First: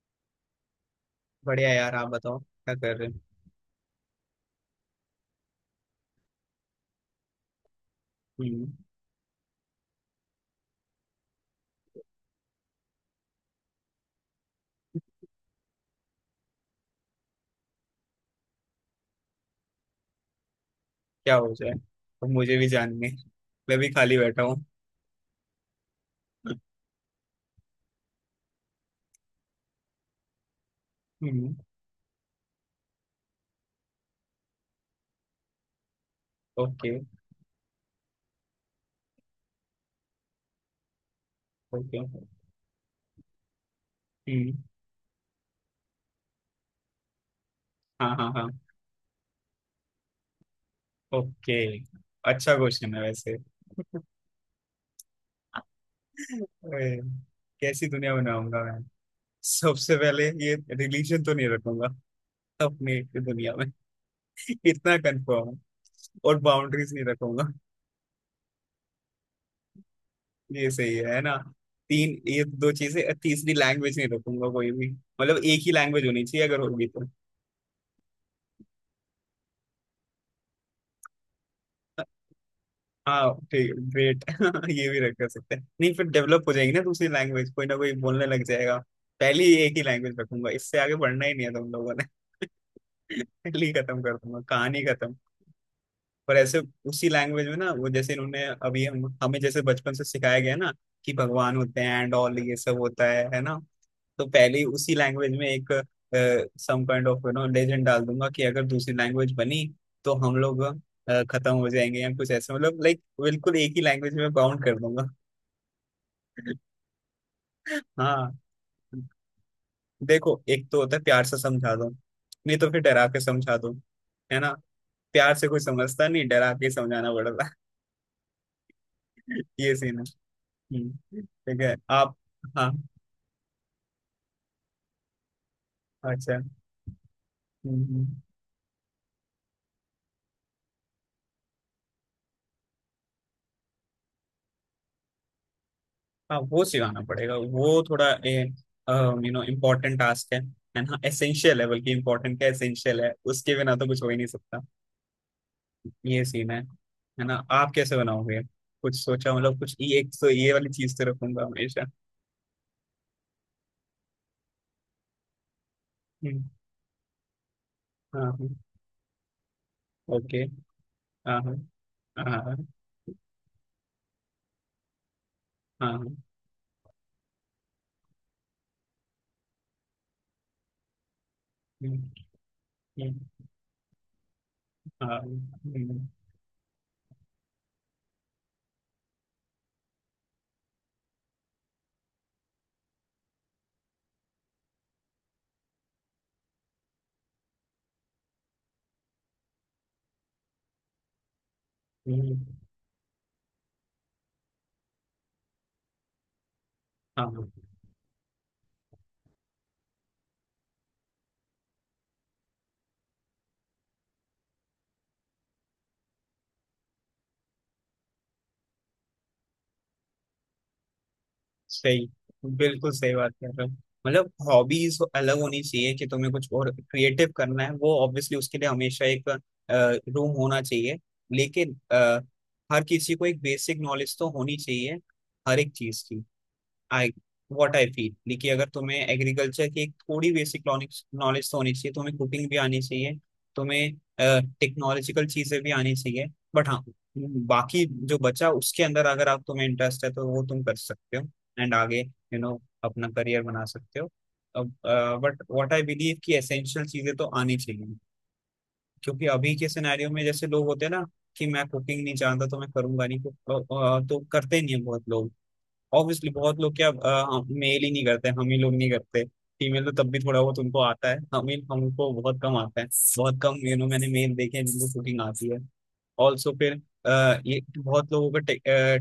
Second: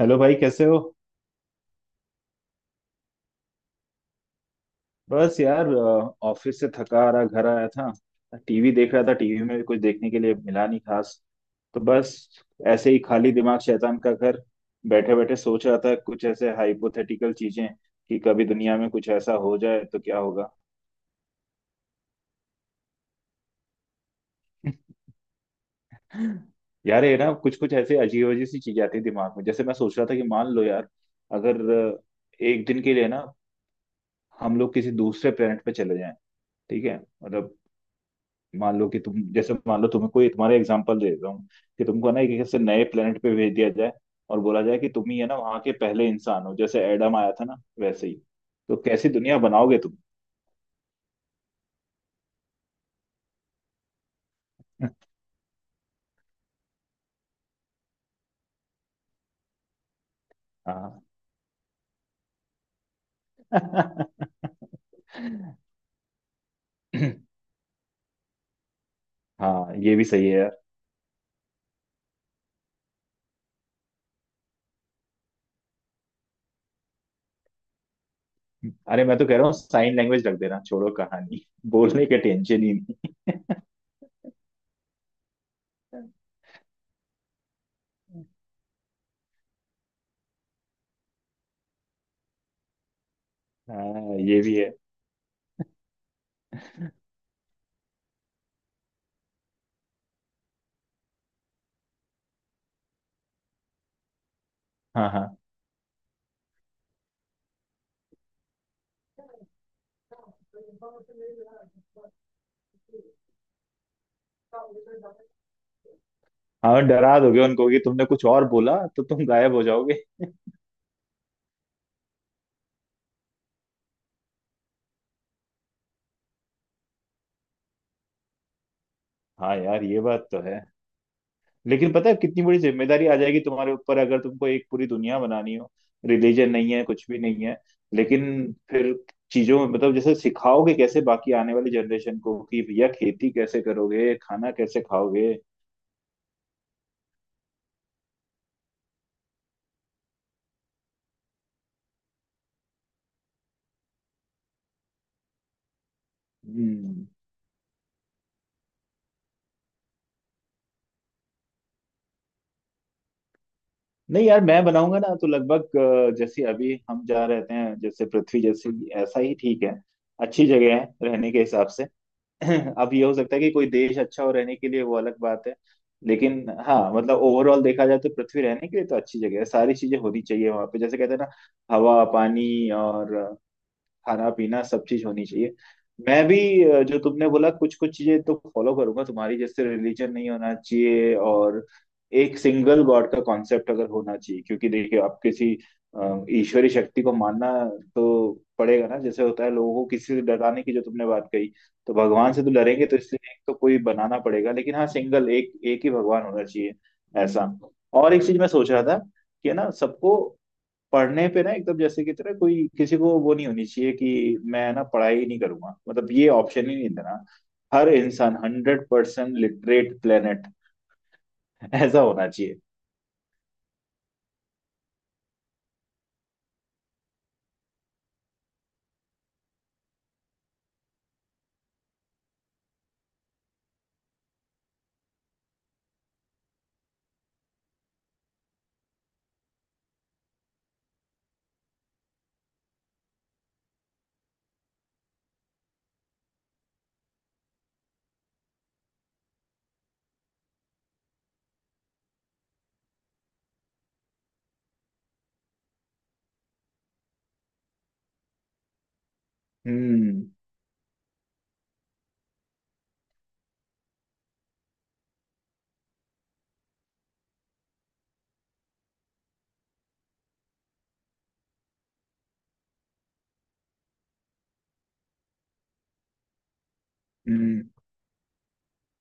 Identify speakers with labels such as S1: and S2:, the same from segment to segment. S1: Hello भाई, कैसे हो?
S2: बढ़िया यार। आप बताओ, क्या कर रहे हो?
S1: बस यार ऑफिस से थका आ रहा, घर आया था।
S2: हम्म।
S1: टीवी देख रहा था, टीवी में भी कुछ देखने के लिए मिला नहीं खास, तो बस ऐसे ही, खाली दिमाग शैतान का घर। बैठे बैठे सोच रहा था कुछ ऐसे हाइपोथेटिकल चीजें कि कभी दुनिया में कुछ ऐसा हो जाए तो क्या होगा।
S2: क्या हो जाए? अब मुझे भी जानने। मैं भी खाली बैठा हूँ।
S1: यार ये ना कुछ कुछ ऐसे अजीब अजीब सी चीजें आती है दिमाग में, जैसे मैं सोच रहा था कि मान लो यार,
S2: हम्म।
S1: अगर एक दिन के लिए ना हम लोग किसी दूसरे प्लेनेट पे चले जाएं। ठीक
S2: ओके।
S1: है, मतलब मान लो कि तुम, जैसे मान लो तुम्हें कोई, तुम्हारा एग्जांपल दे देता हूँ कि
S2: ओके।
S1: तुमको ना एक एक से नए प्लेनेट पे भेज दिया जाए और
S2: हम्म।
S1: बोला जाए कि तुम ही है ना वहां के पहले इंसान हो, जैसे एडम आया था ना वैसे
S2: हाँ,
S1: ही,
S2: हाँ, हाँ।
S1: तो कैसी दुनिया बनाओगे तुम?
S2: ओके। अच्छा क्वेश्चन है वैसे। अरे, कैसी दुनिया बनाऊंगा मैं। सबसे पहले ये
S1: हाँ।
S2: रिलीजन तो नहीं रखूंगा अपनी दुनिया में। इतना कंफर्म है। और बाउंड्रीज नहीं रखूंगा।
S1: हाँ, ये भी सही है यार।
S2: ये सही है ना? तीन, ये दो चीजें, तीसरी लैंग्वेज नहीं रखूंगा कोई भी। मतलब एक ही लैंग्वेज होनी चाहिए, अगर होगी तो।
S1: अरे, मैं तो कह रहा हूँ साइन लैंग्वेज रख देना, छोड़ो कहानी, बोलने का टेंशन ही नहीं।
S2: हाँ ठीक, ग्रेट। ये भी रख कर सकते हैं। नहीं, फिर डेवलप हो जाएगी ना दूसरी लैंग्वेज, कोई ना कोई बोलने लग जाएगा। पहले ही एक ही लैंग्वेज रखूंगा। इससे आगे बढ़ना ही नहीं है तुम लोगों ने। पहले ही खत्म कर
S1: हाँ
S2: दूंगा
S1: ये भी है।
S2: कहानी। खत्म। पर ऐसे उसी लैंग्वेज में ना वो, जैसे इन्होंने अभी हम हमें जैसे बचपन से सिखाया गया ना कि भगवान होते हैं एंड ऑल, ये सब होता है ना? तो पहले ही उसी
S1: हाँ
S2: लैंग्वेज
S1: हाँ
S2: में एक सम काइंड ऑफ लेजेंड डाल दूंगा कि अगर दूसरी लैंग्वेज बनी तो हम लोग खत्म हो जाएंगे या कुछ ऐसे, मतलब लाइक बिल्कुल एक ही लैंग्वेज में बाउंड कर दूंगा।
S1: हाँ, डरा दोगे उनको कि तुमने कुछ
S2: हाँ।
S1: और बोला तो तुम गायब हो जाओगे।
S2: देखो, एक तो होता है प्यार से समझा दो, नहीं तो फिर डरा के समझा दो, है ना? प्यार से कोई समझता नहीं, डरा के समझाना पड़ता है।
S1: हाँ
S2: ये
S1: यार,
S2: सीन
S1: ये
S2: है।
S1: बात तो है।
S2: हम्म। ठीक है
S1: लेकिन पता है
S2: आप।
S1: कितनी बड़ी
S2: हाँ।
S1: जिम्मेदारी आ जाएगी तुम्हारे ऊपर अगर तुमको एक पूरी दुनिया बनानी हो।
S2: अच्छा।
S1: रिलीजन नहीं है, कुछ भी नहीं है,
S2: हम्म। हम्म।
S1: लेकिन फिर चीजों में, मतलब जैसे सिखाओगे कैसे बाकी आने वाली जनरेशन को कि भैया खेती कैसे करोगे, खाना कैसे खाओगे।
S2: हाँ, वो सिखाना पड़ेगा, वो थोड़ा इम्पोर्टेंट टास्क है ना? एसेंशियल है, बल्कि इम्पोर्टेंट क्या, एसेंशियल है। उसके बिना तो कुछ हो ही नहीं सकता। ये सीन है।
S1: हम्म।
S2: है ना? आप कैसे बनाओगे? कुछ सोचा? मतलब कुछ, ये एक तो ये वाली चीज तो रखूंगा हमेशा।
S1: नहीं यार, मैं बनाऊंगा ना तो लगभग जैसे
S2: हम्म,
S1: अभी हम जहाँ रहते हैं, जैसे पृथ्वी
S2: हाँ।
S1: जैसी, ऐसा ही ठीक है।
S2: ओके।
S1: अच्छी
S2: हाँ,
S1: जगह है रहने के
S2: okay।
S1: हिसाब से।
S2: हाँ, हाँ, हाँ।
S1: अब ये हो सकता है कि कोई देश अच्छा हो रहने के लिए, वो अलग बात है,
S2: हाँ, हाँ।
S1: लेकिन हाँ मतलब ओवरऑल देखा जाए तो पृथ्वी रहने के लिए तो अच्छी जगह है। सारी चीजें होनी चाहिए वहां पे, जैसे कहते हैं ना, हवा
S2: हम्म।
S1: पानी और
S2: हम्म।
S1: खाना पीना सब चीज
S2: हाँ।
S1: होनी चाहिए।
S2: हम्म।
S1: मैं भी जो तुमने बोला कुछ कुछ चीजें तो फॉलो करूंगा तुम्हारी, जैसे रिलीजन नहीं होना चाहिए, और एक सिंगल गॉड का कॉन्सेप्ट अगर होना चाहिए, क्योंकि देखिए आप किसी ईश्वरी शक्ति को मानना तो पड़ेगा ना, जैसे होता है लोगों को किसी से डराने की जो तुमने बात कही, तो भगवान
S2: हम्म।
S1: से तो डरेंगे, तो इसलिए एक तो कोई बनाना पड़ेगा, लेकिन हाँ सिंगल, एक एक ही भगवान होना चाहिए
S2: हाँ,
S1: ऐसा।
S2: हाँ।
S1: और एक चीज मैं सोच रहा था, कि है ना सबको पढ़ने पे ना एकदम जैसे की तरह कोई किसी को, वो नहीं होनी चाहिए कि मैं ना पढ़ाई नहीं करूंगा, मतलब ये ऑप्शन ही नहीं देना। हर इंसान 100% लिटरेट प्लेनेट। ऐसा
S2: सही।
S1: होना चाहिए।
S2: बिल्कुल सही बात कर रहे हो। मतलब हॉबीज अलग होनी चाहिए, कि तुम्हें कुछ और क्रिएटिव करना है वो ऑब्वियसली, उसके लिए हमेशा एक रूम होना चाहिए। लेकिन हर किसी को एक बेसिक नॉलेज तो होनी चाहिए, हर एक चीज की। आई व्हाट आई फील कि अगर तुम्हें एग्रीकल्चर की एक थोड़ी बेसिक नॉलेज तो होनी चाहिए, तुम्हें कुकिंग भी आनी चाहिए, तुम्हें टेक्नोलॉजिकल चीजें भी आनी चाहिए। बट हाँ, बाकी जो बचा उसके अंदर अगर आप तुम्हें इंटरेस्ट है तो वो तुम कर सकते हो एंड आगे अपना करियर बना सकते हो। अब बट व्हाट आई बिलीव, कि एसेंशियल चीजें तो आनी चाहिए। क्योंकि अभी के सिनेरियो में
S1: हम्म।
S2: जैसे लोग होते हैं ना, कि मैं कुकिंग नहीं जानता तो मैं करूंगा नहीं तो करते नहीं है बहुत लोग। ऑब्वियसली बहुत लोग क्या, मेल ही नहीं करते, हम ही लोग नहीं करते। फीमेल तो तब भी थोड़ा बहुत उनको आता है, हम ही हमको बहुत कम आता है। बहुत कम, मैंने मेल देखे हैं जिनको कुकिंग आती है। ऑल्सो फिर ये
S1: हम्म।
S2: बहुत लोगों को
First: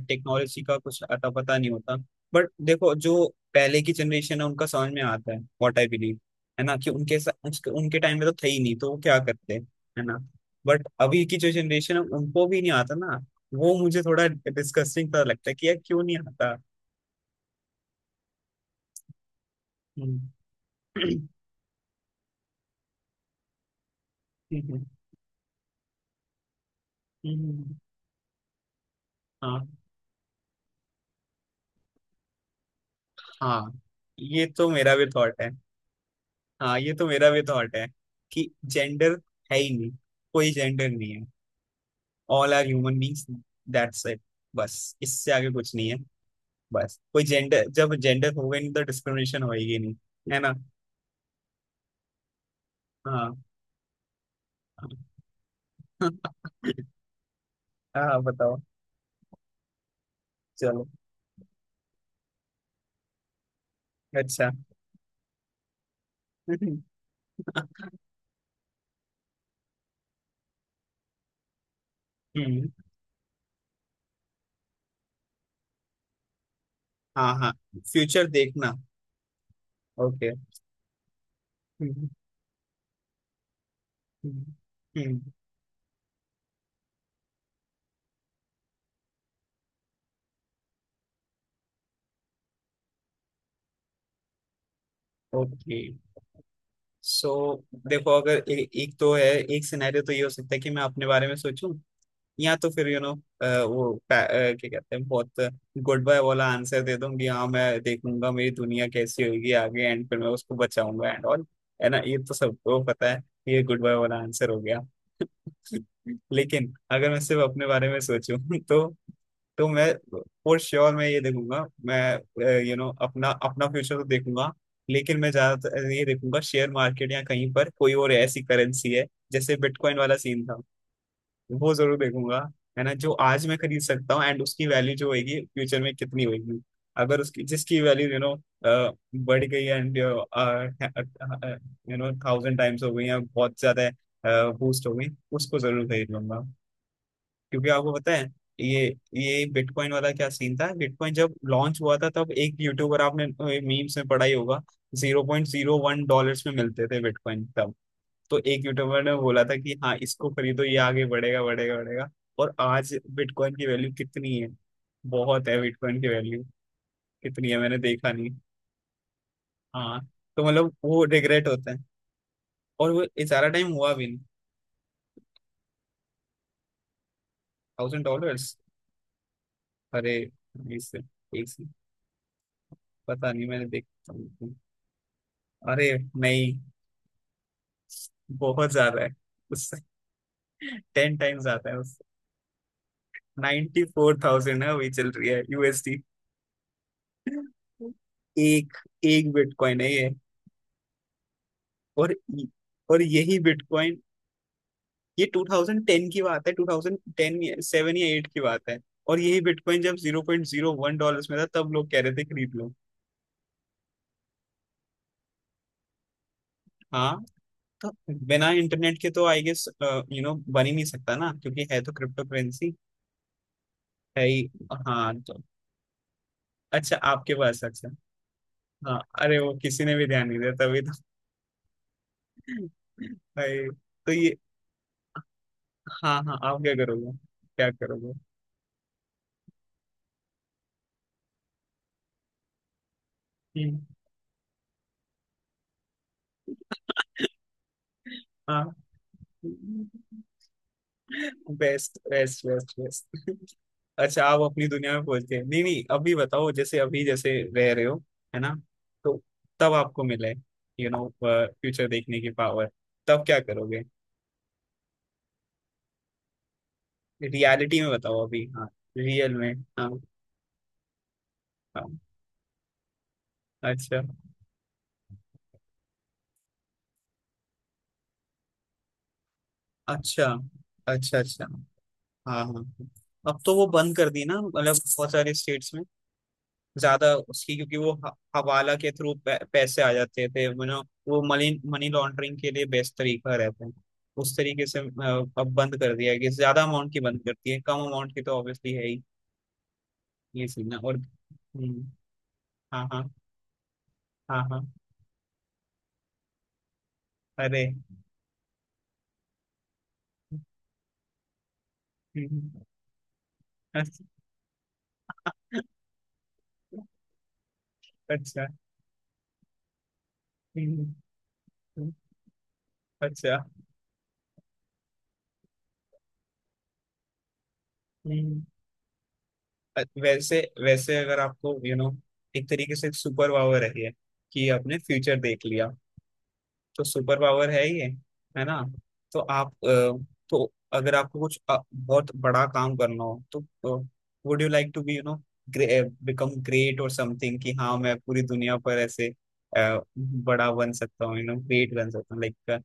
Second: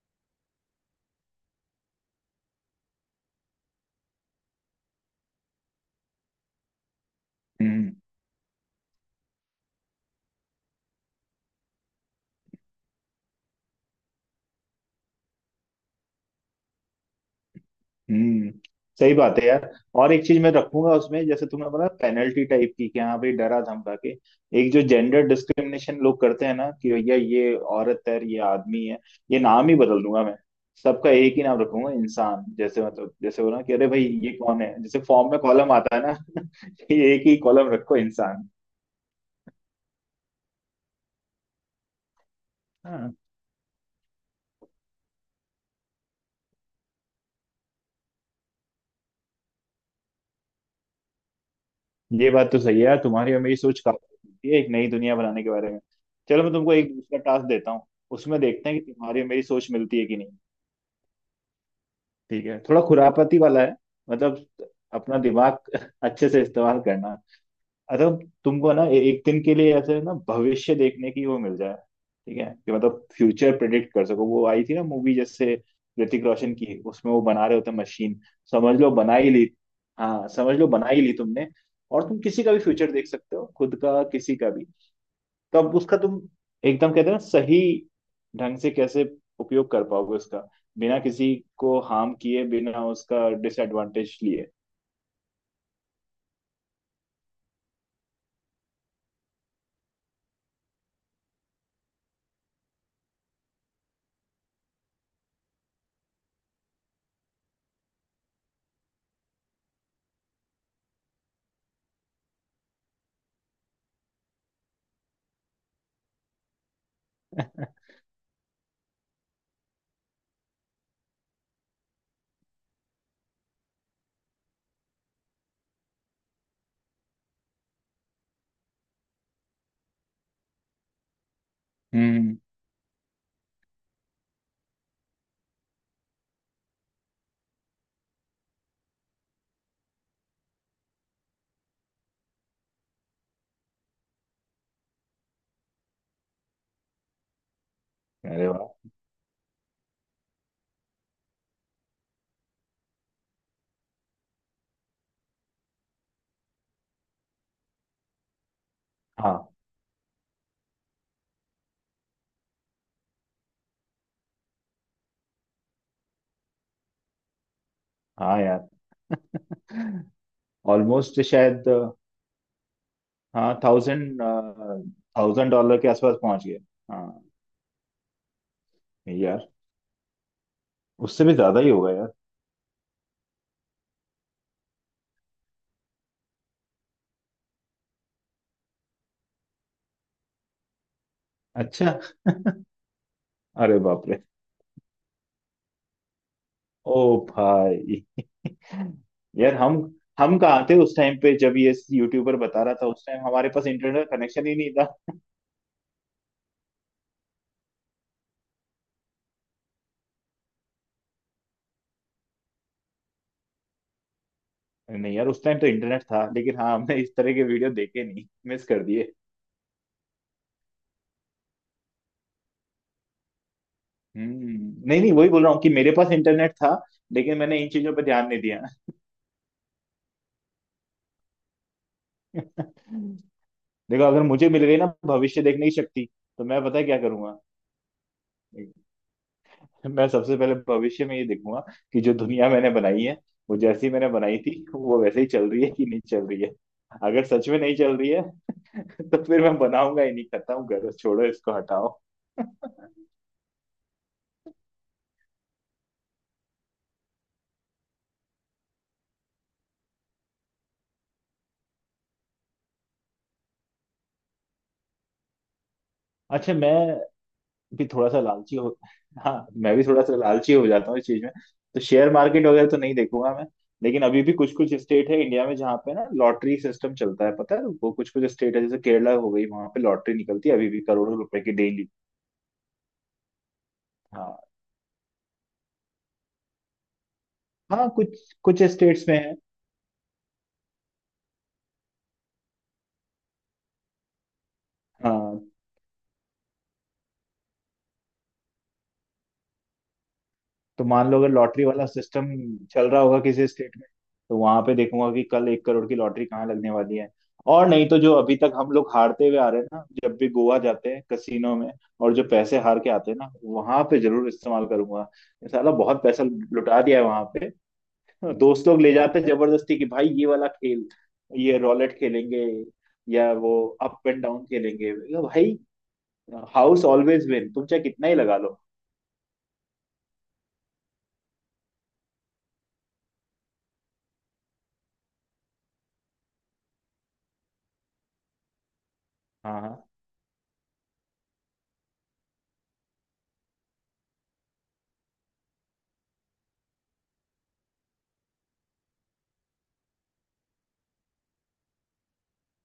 S2: टेक्नोलॉजी का कुछ अता पता नहीं होता। बट देखो, जो पहले की जनरेशन है उनका समझ में आता है व्हाट आई बिलीव, है ना? कि उनके सा- उसके-
S1: हम्म।
S2: उनके टाइम में तो थे ही नहीं, तो वो क्या करते, है ना? बट अभी की जो जनरेशन है उनको भी नहीं आता ना, वो मुझे थोड़ा डिस्कस्टिंग सा लगता है कि यार क्यों नहीं आता।
S1: हम्म। सही बात है यार। और
S2: हम्म।
S1: एक चीज मैं रखूंगा उसमें, जैसे तुमने बोला पेनल्टी टाइप की, कि हाँ भाई डरा धमका के एक जो
S2: हम्म।
S1: जेंडर डिस्क्रिमिनेशन लोग करते हैं ना, कि भैया ये
S2: हम्म।
S1: औरत है ये आदमी है, ये
S2: हाँ,
S1: नाम ही बदल दूंगा मैं। सबका एक ही नाम रखूंगा, इंसान। जैसे मतलब जैसे
S2: हाँ।
S1: बोला कि अरे भाई ये
S2: ये
S1: कौन
S2: तो
S1: है,
S2: मेरा
S1: जैसे
S2: भी
S1: फॉर्म में
S2: थॉट है।
S1: कॉलम आता है ना।
S2: हाँ, ये तो
S1: ये एक
S2: मेरा
S1: ही
S2: भी
S1: कॉलम
S2: थॉट है।
S1: रखो,
S2: कि
S1: इंसान।
S2: जेंडर है ही नहीं, कोई जेंडर नहीं है। ऑल आर ह्यूमन
S1: हाँ,
S2: बीइंग्स। That's it. बस इससे आगे कुछ नहीं है। बस कोई जेंडर, जब जेंडर होगा ही नहीं तो डिस्क्रिमिनेशन होएगी नहीं, है ना?
S1: ये बात तो सही है यार, तुम्हारी
S2: हाँ।
S1: और मेरी सोच काफी है एक नई दुनिया बनाने के बारे में। चलो मैं तुमको एक दूसरा टास्क देता हूँ,
S2: हाँ,
S1: उसमें
S2: बताओ।
S1: देखते हैं कि तुम्हारी और मेरी सोच मिलती है कि नहीं।
S2: चलो।
S1: ठीक है, थोड़ा खुरापती वाला है, मतलब
S2: अच्छा।
S1: अपना दिमाग अच्छे से इस्तेमाल करना।
S2: हम्म।
S1: अगर तुमको ना एक दिन के लिए ऐसे ना भविष्य देखने की वो मिल जाए, ठीक है, कि मतलब फ्यूचर प्रिडिक्ट कर सको, वो आई थी ना मूवी जैसे, ऋतिक रोशन की, उसमें वो
S2: हाँ,
S1: बना
S2: हाँ,
S1: रहे होते मशीन,
S2: फ्यूचर देखना।
S1: समझ लो बना ही ली, हाँ
S2: ओके।
S1: समझ लो बना ही ली तुमने, और
S2: हम्म।
S1: तुम किसी का भी फ्यूचर देख सकते हो, खुद का, किसी का भी।
S2: हम्म।
S1: तो अब उसका तुम, एकदम कहते हैं ना, सही ढंग से कैसे उपयोग कर पाओगे उसका, बिना किसी को हार्म किए, बिना उसका डिसएडवांटेज लिए।
S2: ओके। सो देखो, अगर एक तो है एक सिनेरियो, तो ये हो सकता है कि मैं अपने बारे में सोचूं, या तो फिर वो क्या कहते हैं, बहुत गुड बाय वाला आंसर दे दूं कि हाँ मैं देखूंगा मेरी दुनिया कैसी होगी आगे एंड फिर मैं उसको बचाऊंगा एंड ऑल, है ना? ये तो सबको पता है, ये गुड बाय वाला आंसर हो गया। लेकिन अगर मैं सिर्फ अपने बारे में सोचूं, तो मैं, फॉर श्योर, मैं ये देखूंगा। मैं, अपना अपना फ्यूचर तो देखूंगा, लेकिन मैं ज्यादातर ये देखूंगा शेयर मार्केट या कहीं पर कोई और ऐसी करेंसी है, जैसे बिटकॉइन वाला सीन था, वो जरूर
S1: हम्म।
S2: देखूंगा। है ना? जो आज मैं खरीद सकता हूँ एंड उसकी वैल्यू जो होगी फ्यूचर में कितनी होगी। अगर उसकी जिसकी वैल्यू बढ़ गई एंड थाउजेंड टाइम्स हो गई या बहुत ज्यादा बूस्ट हो गई, उसको जरूर खरीद लूंगा, क्योंकि आपको पता है।
S1: अरे
S2: ये
S1: वाह।
S2: ये बिटकॉइन वाला क्या सीन था, बिटकॉइन जब लॉन्च हुआ था तब एक यूट्यूबर, आपने मीम्स में पढ़ा ही होगा, $0.01 में मिलते थे बिटकॉइन तब। तो एक यूट्यूबर ने बोला
S1: हाँ
S2: था कि हाँ, इसको खरीदो, ये आगे बढ़ेगा, बढ़ेगा, बढ़ेगा। और आज बिटकॉइन की वैल्यू कितनी है? बहुत है बिटकॉइन की वैल्यू। कितनी है मैंने देखा नहीं।
S1: हाँ यार।
S2: हाँ, तो मतलब वो
S1: ऑलमोस्ट
S2: रिग्रेट
S1: शायद।
S2: होता है, और वो ये सारा
S1: हाँ,
S2: टाइम हुआ भी नहीं।
S1: थाउजेंड, डॉलर के आसपास पहुंच गए। हाँ
S2: थाउजेंड डॉलर्स।
S1: यार,
S2: अरे, इससे
S1: उससे भी
S2: एक
S1: ज्यादा
S2: से,
S1: ही होगा यार।
S2: पता नहीं मैंने देखा। अरे, नहीं। बहुत ज्यादा है उससे। टेन टाइम ज्यादा है
S1: अच्छा।
S2: उससे।
S1: अरे बाप रे।
S2: 94,000, फोर थाउजेंड है, वही चल रही है यूएसडी।
S1: ओ भाई।
S2: एक, एक
S1: यार हम
S2: बिटकॉइन है ये।
S1: हम कहाँ थे उस टाइम पे जब ये
S2: और
S1: यूट्यूबर बता रहा था,
S2: और
S1: उस टाइम
S2: यही
S1: हमारे पास
S2: बिटकॉइन,
S1: इंटरनेट कनेक्शन ही नहीं था।
S2: ये 2010 की बात है, 2010 या 7 या 8 की बात है, और यही बिटकॉइन जब 0.01 डॉलर्स में था तब लोग कह रहे थे खरीद लो।
S1: नहीं यार, उस टाइम तो इंटरनेट था, लेकिन हाँ हमने इस
S2: हाँ।
S1: तरह के वीडियो
S2: तो
S1: देखे नहीं,
S2: बिना
S1: मिस कर
S2: इंटरनेट के
S1: दिए।
S2: तो आई गेस बन ही नहीं सकता ना, क्योंकि है तो क्रिप्टो करेंसी। है ही।
S1: हम्म, नहीं नहीं,
S2: हाँ,
S1: वही
S2: तो
S1: बोल रहा हूँ कि मेरे पास इंटरनेट था,
S2: अच्छा आपके
S1: लेकिन मैंने
S2: पास,
S1: इन
S2: अच्छा।
S1: चीजों पर ध्यान नहीं दिया।
S2: हाँ, अरे वो किसी ने भी ध्यान नहीं दिया तभी तो। भाई।
S1: देखो,
S2: तो
S1: अगर
S2: ये।
S1: मुझे मिल गई ना भविष्य देखने की शक्ति,
S2: हाँ, हाँ,
S1: तो
S2: आप
S1: मैं
S2: क्या
S1: पता है क्या
S2: करोगे?
S1: करूंगा।
S2: क्या करोगे?
S1: मैं सबसे पहले भविष्य में ये देखूंगा कि जो दुनिया मैंने बनाई है, वो
S2: हम्म,
S1: जैसी मैंने बनाई थी वो वैसे ही चल रही है कि नहीं चल रही है। अगर सच में नहीं चल रही है,
S2: हाँ।
S1: तो फिर मैं बनाऊंगा ही नहीं, खत्म करो, छोड़ो इसको,
S2: बेस्ट,
S1: हटाओ।
S2: Best, best, best. अच्छा, आप अपनी दुनिया में पहुंचते हैं? नहीं, नहीं, अभी बताओ, जैसे अभी जैसे रह रहे हो, है ना? तो तब आपको मिले फ्यूचर देखने की पावर, तब क्या करोगे?
S1: अच्छा, मैं
S2: रियलिटी
S1: भी
S2: में
S1: थोड़ा सा
S2: बताओ अभी,
S1: लालची
S2: हाँ।
S1: हो,
S2: रियल
S1: हाँ
S2: में।
S1: मैं भी
S2: हाँ।
S1: थोड़ा सा लालची हो जाता हूँ इस चीज में, तो
S2: हाँ।
S1: शेयर मार्केट वगैरह तो नहीं देखूंगा मैं।
S2: अच्छा।
S1: लेकिन अभी भी कुछ कुछ स्टेट है इंडिया में जहाँ पे ना लॉटरी सिस्टम चलता है पता है, वो कुछ कुछ स्टेट है, जैसे केरला हो गई, वहां पे लॉटरी
S2: अच्छा,
S1: निकलती है अभी भी करोड़ों
S2: अच्छा।
S1: रुपए
S2: अच्छा।
S1: की, डेली।
S2: हाँ, हाँ, हाँ। अब तो वो बंद कर दी ना, मतलब बहुत सारे स्टेट्स में। ज्यादा उसकी, क्योंकि
S1: हाँ,
S2: वो
S1: कुछ कुछ
S2: हवाला के
S1: स्टेट्स
S2: थ्रू
S1: में है।
S2: पैसे आ जाते थे, वो मनी मनी लॉन्ड्रिंग के लिए बेस्ट तरीका रहता है। उस तरीके से
S1: हाँ
S2: अब बंद कर दिया है कि ज्यादा अमाउंट की, बंद करती है कम अमाउंट की तो ऑब्वियसली है ही। ये सीन है।
S1: तो
S2: और
S1: मान लो, अगर लॉटरी
S2: हम्म।
S1: वाला सिस्टम
S2: हाँ,
S1: चल रहा
S2: हाँ।
S1: होगा किसी स्टेट में, तो
S2: हाँ,
S1: वहां
S2: हाँ।
S1: पे देखूंगा कि कल 1 करोड़ की लॉटरी कहाँ लगने वाली है।
S2: अरे।
S1: और नहीं तो जो अभी तक हम लोग हारते हुए आ रहे हैं ना, जब भी गोवा जाते हैं कसिनो में, और जो पैसे
S2: हम्म।
S1: हार के आते हैं ना वहां पे,
S2: अच्छा।
S1: जरूर इस्तेमाल करूंगा। ये साला बहुत पैसा लुटा दिया है वहां पे।
S2: अच्छा।
S1: दोस्त लोग ले जाते हैं जबरदस्ती कि भाई ये वाला
S2: हम्म।
S1: खेल, ये रोलेट खेलेंगे, या
S2: अच्छा।
S1: वो अप एंड डाउन खेलेंगे। मैं कहा, भाई, हाउस ऑलवेज विन, तुम चाहे कितना ही लगा
S2: हम्म।
S1: लो।
S2: वैसे वैसे, अगर आपको यू you नो know, एक तरीके से सुपर पावर है कि आपने फ्यूचर देख लिया, तो सुपर पावर है ये, है ना? तो आप
S1: हाँ हाँ।
S2: तो अगर आपको कुछ बहुत बड़ा काम करना हो तो, would you like to be become great और समथिंग, कि हाँ मैं पूरी दुनिया पर ऐसे बड़ा बन सकता हूँ, ग्रेट बन सकता हूँ, लाइक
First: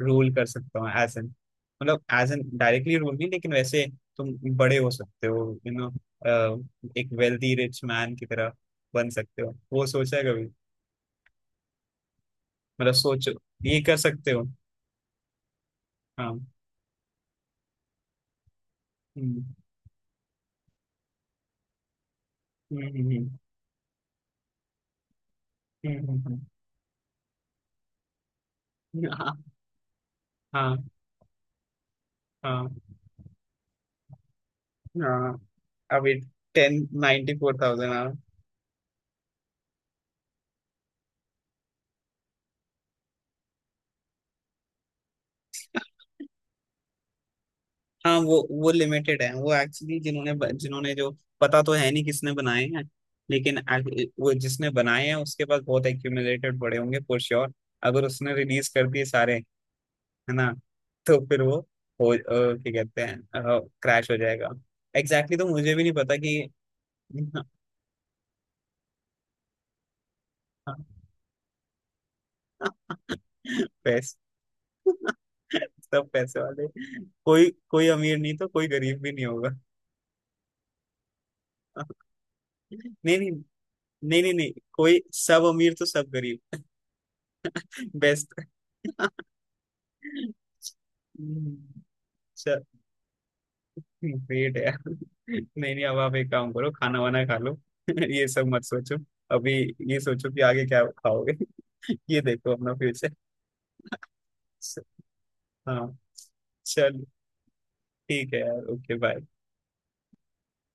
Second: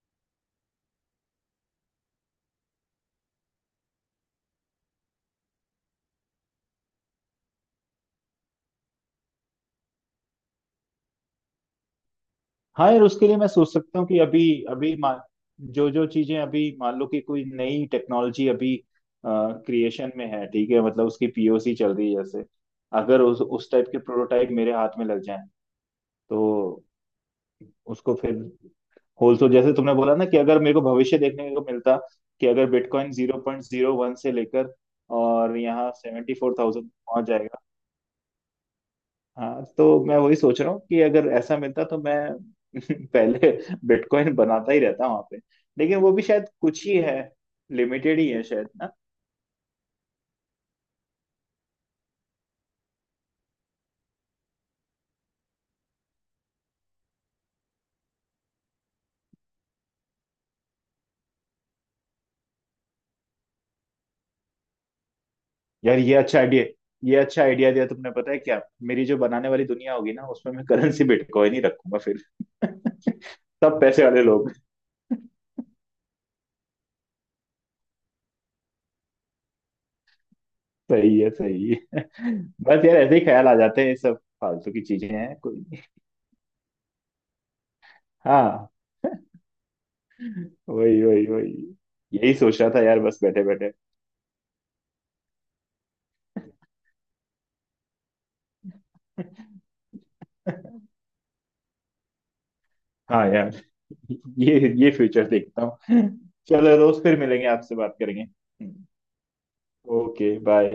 S2: रूल कर सकता हूँ एज एन, मतलब एज एन डायरेक्टली रूल नहीं लेकिन वैसे तुम बड़े हो सकते हो, यू नो एक वेल्दी रिच मैन की तरह बन सकते हो, वो सोचा है कभी?
S1: हाँ
S2: मतलब
S1: यार, उसके
S2: सोचो,
S1: लिए मैं सोच
S2: ये कर
S1: सकता हूँ कि
S2: सकते
S1: अभी,
S2: हो।
S1: अभी मा- जो जो चीजें
S2: हाँ।
S1: अभी, मान लो कि कोई नई टेक्नोलॉजी अभी
S2: हम्म।
S1: क्रिएशन में है, ठीक है, मतलब उसकी पीओसी चल रही है जैसे,
S2: हम्म।
S1: अगर
S2: हम्म।
S1: उस टाइप के प्रोटोटाइप मेरे हाथ में लग जाए
S2: हम्म। हम्म।
S1: तो उसको फिर
S2: हम्म। हाँ,
S1: होलसेल, जैसे तुमने बोला ना कि अगर मेरे को
S2: हाँ,
S1: भविष्य देखने को मिलता कि अगर
S2: हाँ,
S1: बिटकॉइन 0.01 से लेकर
S2: हाँ,
S1: और यहाँ
S2: अभी।
S1: सेवेंटी फोर
S2: टेन
S1: थाउजेंड पहुंच
S2: नाइन्टी फोर
S1: जाएगा।
S2: थाउजेंड हाँ।
S1: हाँ तो मैं वही सोच रहा हूँ कि अगर ऐसा मिलता तो मैं पहले बिटकॉइन बनाता ही रहता वहां पे, लेकिन वो भी शायद कुछ ही है,
S2: हाँ,
S1: लिमिटेड ही
S2: वो
S1: है शायद
S2: वो
S1: ना।
S2: लिमिटेड है, वो एक्चुअली जिन्होंने जो, पता तो है नहीं किसने बनाए हैं, लेकिन वो जिसने बनाए हैं उसके पास बहुत एक्यूमुलेटेड पड़े होंगे फॉर श्योर। अगर उसने रिलीज कर दिए सारे, है ना, तो फिर वो हो, क्या कहते हैं, क्रैश हो जाएगा। एग्जैक्टली तो मुझे भी नहीं
S1: यार ये
S2: पता कि।
S1: अच्छा आइडिया, ये अच्छा आइडिया दिया तुमने। पता है क्या, मेरी जो बनाने वाली दुनिया होगी ना उसमें मैं करेंसी बिटकॉइन ही रखूंगा फिर। सब पैसे
S2: पैसे।
S1: वाले लोग।
S2: सब पैसे वाले। कोई कोई अमीर नहीं तो कोई गरीब भी नहीं होगा।
S1: सही है, सही है। बस यार ऐसे
S2: नहीं,
S1: ही
S2: नहीं,
S1: ख्याल आ जाते हैं, ये सब
S2: नहीं, नहीं, नहीं,
S1: फालतू की
S2: कोई।
S1: चीजें हैं,
S2: सब
S1: कोई
S2: अमीर
S1: नहीं।
S2: तो सब गरीब। बेस्ट।
S1: हाँ, वही वही वही, यही सोच
S2: चल,
S1: रहा था यार, बस बैठे बैठे।
S2: ग्रेट है। नहीं, नहीं, अब आप एक काम करो, खाना वाना खा लो, ये सब मत सोचो अभी। ये सोचो कि आगे क्या खाओगे, ये देखो अपना फ्यूचर।
S1: हाँ यार। ये फ्यूचर देखता
S2: हाँ।
S1: हूँ। चलो दोस्त,
S2: चल,
S1: फिर मिलेंगे, आपसे बात करेंगे।
S2: ठीक है यार, ओके बाय।
S1: Okay bye.